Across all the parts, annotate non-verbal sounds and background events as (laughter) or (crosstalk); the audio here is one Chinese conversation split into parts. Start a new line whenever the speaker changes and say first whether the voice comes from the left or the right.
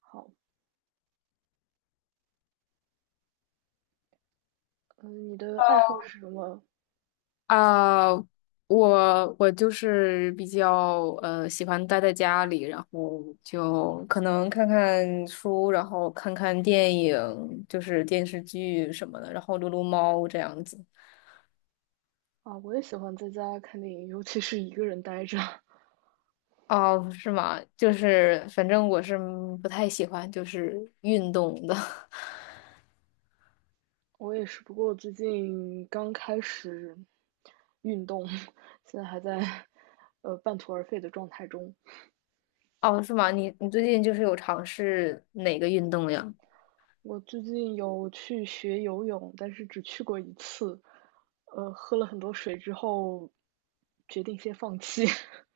right: 好，嗯，你的爱好是什么
left: 啊，我就是比较喜欢待在家里，然后就可能看看书，然后看看电影，就是电视剧什么的，然后撸撸猫这样子。
right: 啊？我也喜欢在家看电影，尤其是一个人呆着。(laughs)
left: 哦，是吗？就是反正我是不太喜欢就是运动的。(laughs)
right: 我也是，不过我最近刚开始运动，(laughs) 现在还在半途而废的状态中。
left: 哦，是吗？你最近就是有尝试哪个运动呀？
right: 我最近有去学游泳，但是只去过一次，喝了很多水之后，决定先放弃。(laughs)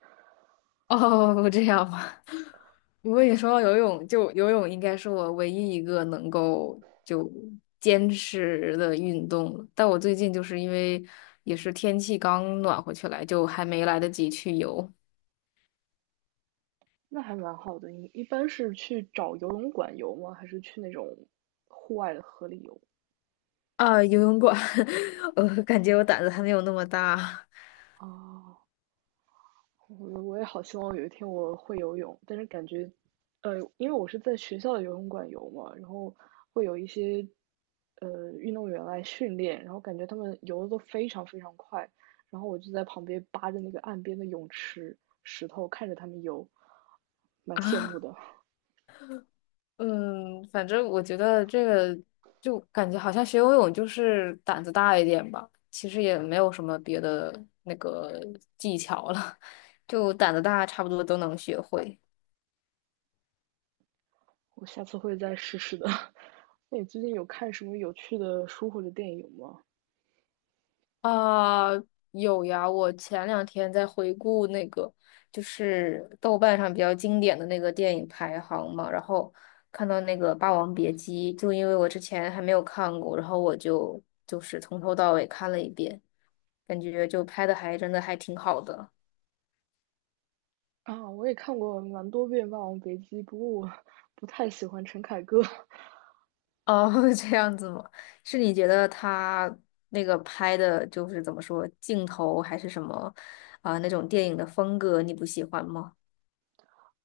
left: (laughs) 哦，这样吗？我果你说到游泳，就游泳应该是我唯一一个能够就坚持的运动了。但我最近就是因为也是天气刚暖和起来，就还没来得及去游
right: 那还蛮好的。你一般是去找游泳馆游吗？还是去那种户外的河里游？
left: 啊，游泳馆，(laughs) 我感觉我胆子还没有那么大
right: 啊，我也好希望有一天我会游泳，但是感觉，因为我是在学校的游泳馆游嘛，然后会有一些运动员来训练，然后感觉他们游的都非常非常快，然后我就在旁边扒着那个岸边的泳池石头看着他们游，蛮羡慕
left: 啊。
right: 的。
left: 嗯，反正我觉得这个就感觉好像学游泳就是胆子大一点吧，其实也没有什么别的那个技巧了，就胆子大，差不多都能学会。
right: 我下次会再试试的。(laughs) 那你最近有看什么有趣的书或者电影吗？
left: 啊，有呀，我前两天在回顾那个，就是豆瓣上比较经典的那个电影排行嘛，然后看到那个《霸王别姬》，就因为我之前还没有看过，然后我就从头到尾看了一遍，感觉就拍的还真的还挺好的。
right: 啊，我也看过蛮多遍《霸王别姬》，不过我 (laughs) 不太喜欢陈凯歌。(laughs)
left: 哦，(laughs) 这样子吗？是你觉得他那个拍的就是怎么说，镜头还是什么啊，那种电影的风格你不喜欢吗？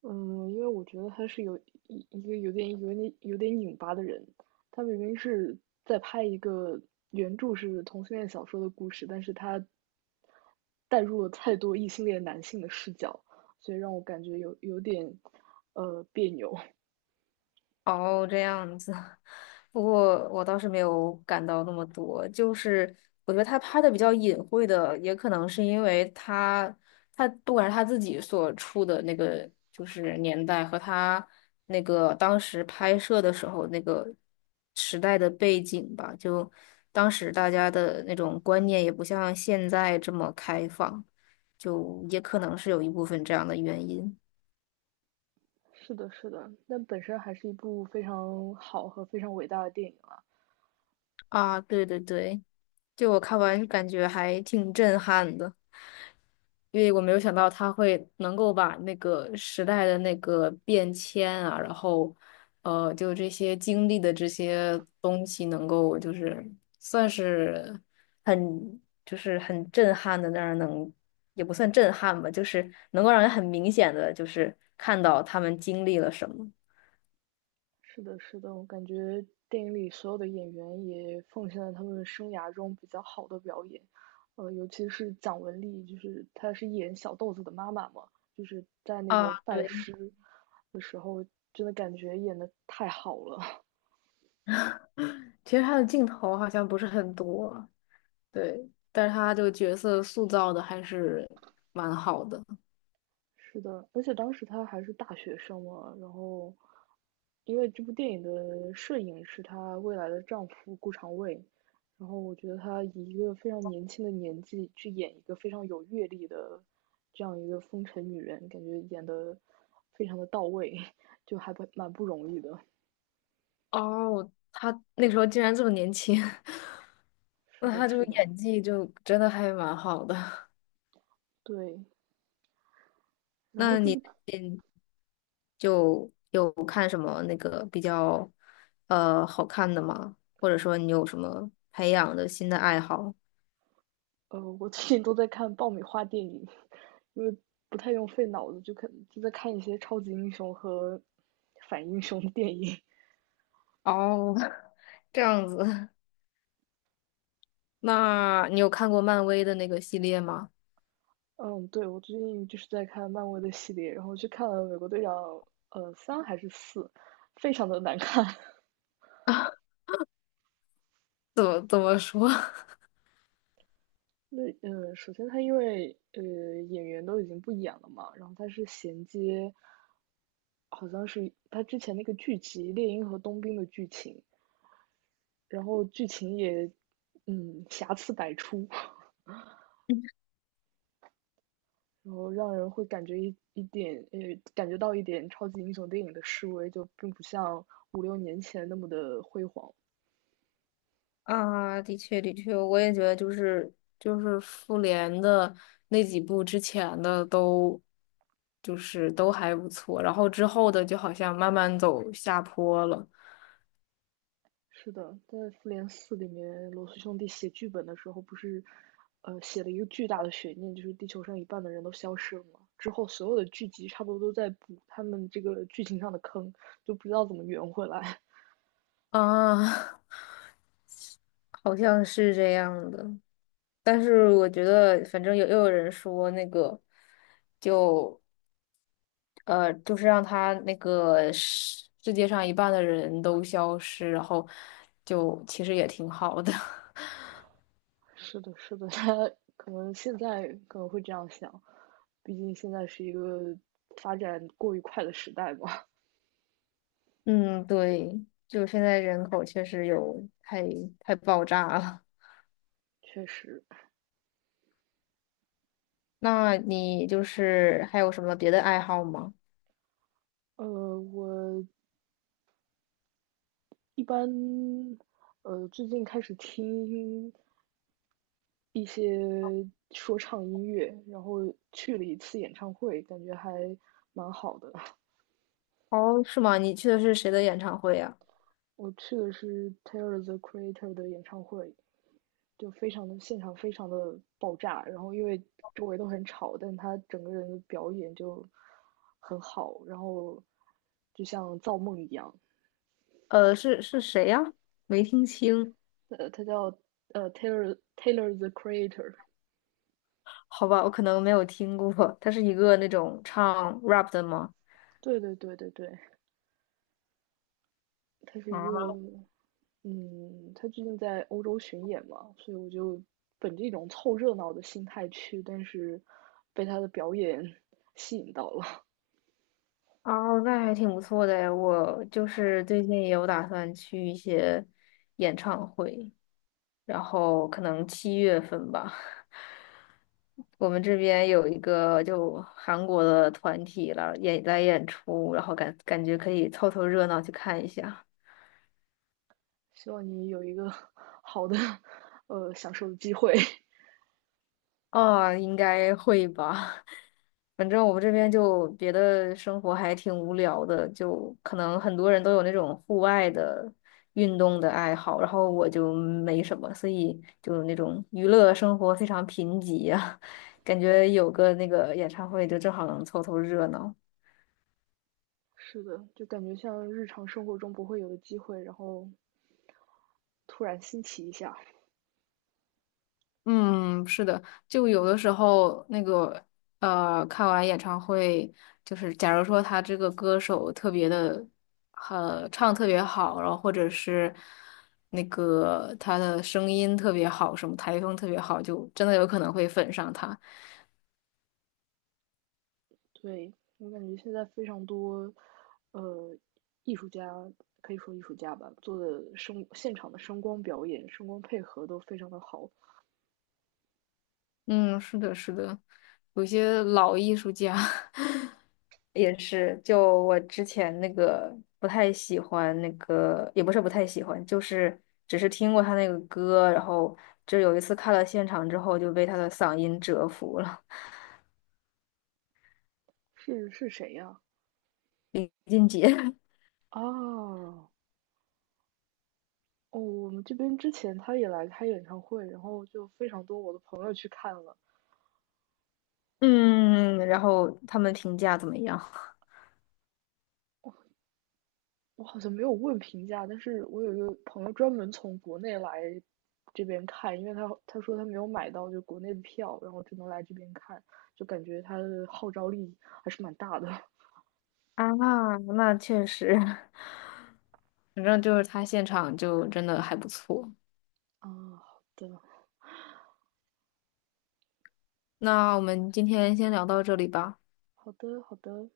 right: 嗯，因为我觉得他是有一个有点拧巴的人，他明明是在拍一个原著是同性恋小说的故事，但是他带入了太多异性恋男性的视角，所以让我感觉有点别扭。
left: 哦，这样子。不过我倒是没有感到那么多，就是我觉得他拍的比较隐晦的，也可能是因为他不管是他自己所处的那个就是年代和他那个当时拍摄的时候那个时代的背景吧，就当时大家的那种观念也不像现在这么开放，就也可能是有一部分这样的原因。
right: (laughs) 是的，是的，但本身还是一部非常好和非常伟大的电影啊。
left: 啊，对对对，就我看完感觉还挺震撼的，因为我没有想到他会能够把那个时代的那个变迁啊，然后就这些经历的这些东西，能够就是算是很就是很震撼的那儿能，也不算震撼吧，就是能够让人很明显的就是看到他们经历了什么。
right: 是的，是的，我感觉电影里所有的演员也奉献了他们生涯中比较好的表演，呃，尤其是蒋雯丽，就是她是演小豆子的妈妈嘛，就是在那个
left: 啊，
right: 拜
left: 对，
right: 师的时候，真的感觉演的太好了。
left: 其实他的镜头好像不是很多。对，但是他这个角色塑造的还是蛮好的。
right: 是的，而且当时她还是大学生嘛，然后，因为这部电影的摄影是她未来的丈夫顾长卫，然后我觉得她以一个非常年轻的年纪去演一个非常有阅历的这样一个风尘女人，感觉演的非常的到位，(laughs) 就还蛮不容易的。
left: 哦，他那时候竟然这么年轻。(laughs)
right: 是
left: 那
right: 的，
left: 他这
right: 是
left: 个
right: 的，
left: 演技就真的还蛮好的。(laughs)
right: 对。然后
left: 那
right: 这
left: 你
right: 部
left: 最近就有看什么那个比较好看的吗？或者说你有什么培养的新的爱好？
right: 我最近都在看爆米花电影，(laughs) 因为不太用费脑子，就在看一些超级英雄和反英雄的电影。
left: 哦，(laughs) 这样子。(laughs) 那你有看过漫威的那个系列吗？
right: (laughs) 嗯，对，我最近就是在看漫威的系列，然后去看了《美国队长》三还是四，非常的难看。(laughs)
left: (laughs) 怎么说？(laughs)
right: 那首先他因为演员都已经不演了嘛，然后他是衔接，好像是他之前那个剧集《猎鹰和冬兵》的剧情，然后剧情也瑕疵百出。然后让人会感觉一一点，呃，感觉到一点超级英雄电影的示威，就并不像五六年前那么的辉煌。
left: 啊，的确，的确，我也觉得就是复联的那几部之前的都就是都还不错，然后之后的就好像慢慢走下坡了
right: 是的，在《复联四》里面，罗素兄弟写剧本的时候，不是，呃，写了一个巨大的悬念，就是地球上一半的人都消失了嘛。之后所有的剧集差不多都在补他们这个剧情上的坑，就不知道怎么圆回来。
left: 啊。(laughs) 好像是这样的。但是我觉得，反正有人说那个，就就是让他那个世界上一半的人都消失，然后就其实也挺好的。(laughs)
right: (laughs) 是的，是的，(laughs) 他现在可能会这样想，毕竟现在是一个发展过于快的时代嘛。
left: 嗯，对，就现在人口确实太爆炸了。
right: 确实，
left: 那你就是还有什么别的爱好吗？
right: 我一般，最近开始听一些说唱音乐，然后去了一次演唱会，感觉还蛮好的。(laughs)
left: 哦，是吗？你去的是谁的演唱会呀？
right: 我去的是 Taylor the Creator 的演唱会，就非常的现场非常的爆炸，然后因为周围都很吵，但他整个人的表演就很好，然后就像造梦一样。
left: 是谁呀？没听清。
right: 他叫Taylor the Creator。
left: 好吧，我可能没有听过。他是一个那种唱 rap 的吗？
right: 对对对对对，他是一
left: 啊，
right: 个，嗯，他最近在欧洲巡演嘛，所以我就本着一种凑热闹的心态去，但是被他的表演 (laughs) 吸引到了。
left: 哦，那还挺不错的诶。我就是最近也有打算去一些演唱会。然后可能七月份吧。我们这边有一个就韩国的团体了，演来演出，然后感觉可以凑凑热闹去看一下。
right: (laughs) 希望你有一个 (laughs) 好的，享受的机会。(laughs)
left: 哦，应该会吧。反正我们这边就别的生活还挺无聊的，就可能很多人都有那种户外的运动的爱好，然后我就没什么，所以就那种娱乐生活非常贫瘠呀、(laughs) 感觉有个那个演唱会就正好能凑凑热闹。
right: 是的，就感觉像日常生活中不会有的机会，然后突然新奇一下。
left: 嗯，是的，就有的时候那个看完演唱会，就是假如说他这个歌手特别的，唱特别好，然后或者是那个他的声音特别好，什么台风特别好，就真的有可能会粉上他。
right: 对，我感觉现在非常多，呃，艺术家可以说艺术家吧，做的现场的声光表演、声光配合都非常的好。
left: 嗯，是的，是的，有些老艺术家 (laughs) 也是，就我之前那个不太喜欢那个，也不是不太喜欢，就是只是听过他那个歌，然后就有一次看了现场之后就被他的嗓音折服了，
right: 是是谁呀？
left: 李俊杰。(laughs)
right: 啊，哦，我们这边之前他也来开演唱会，然后就非常多我的朋友去看了。
left: 嗯，然后他们评价怎么样？
right: 我好像没有问评价，但是我有一个朋友专门从国内来这边看，因为他说他没有买到就国内的票，然后只能来这边看，就感觉他的号召力还是蛮大的。
left: 啊，那确实。(laughs) 反正就是他现场就真的还不错。
right: 哦，好的，
left: 那我们今天先聊到这里吧。
right: 好的，好的。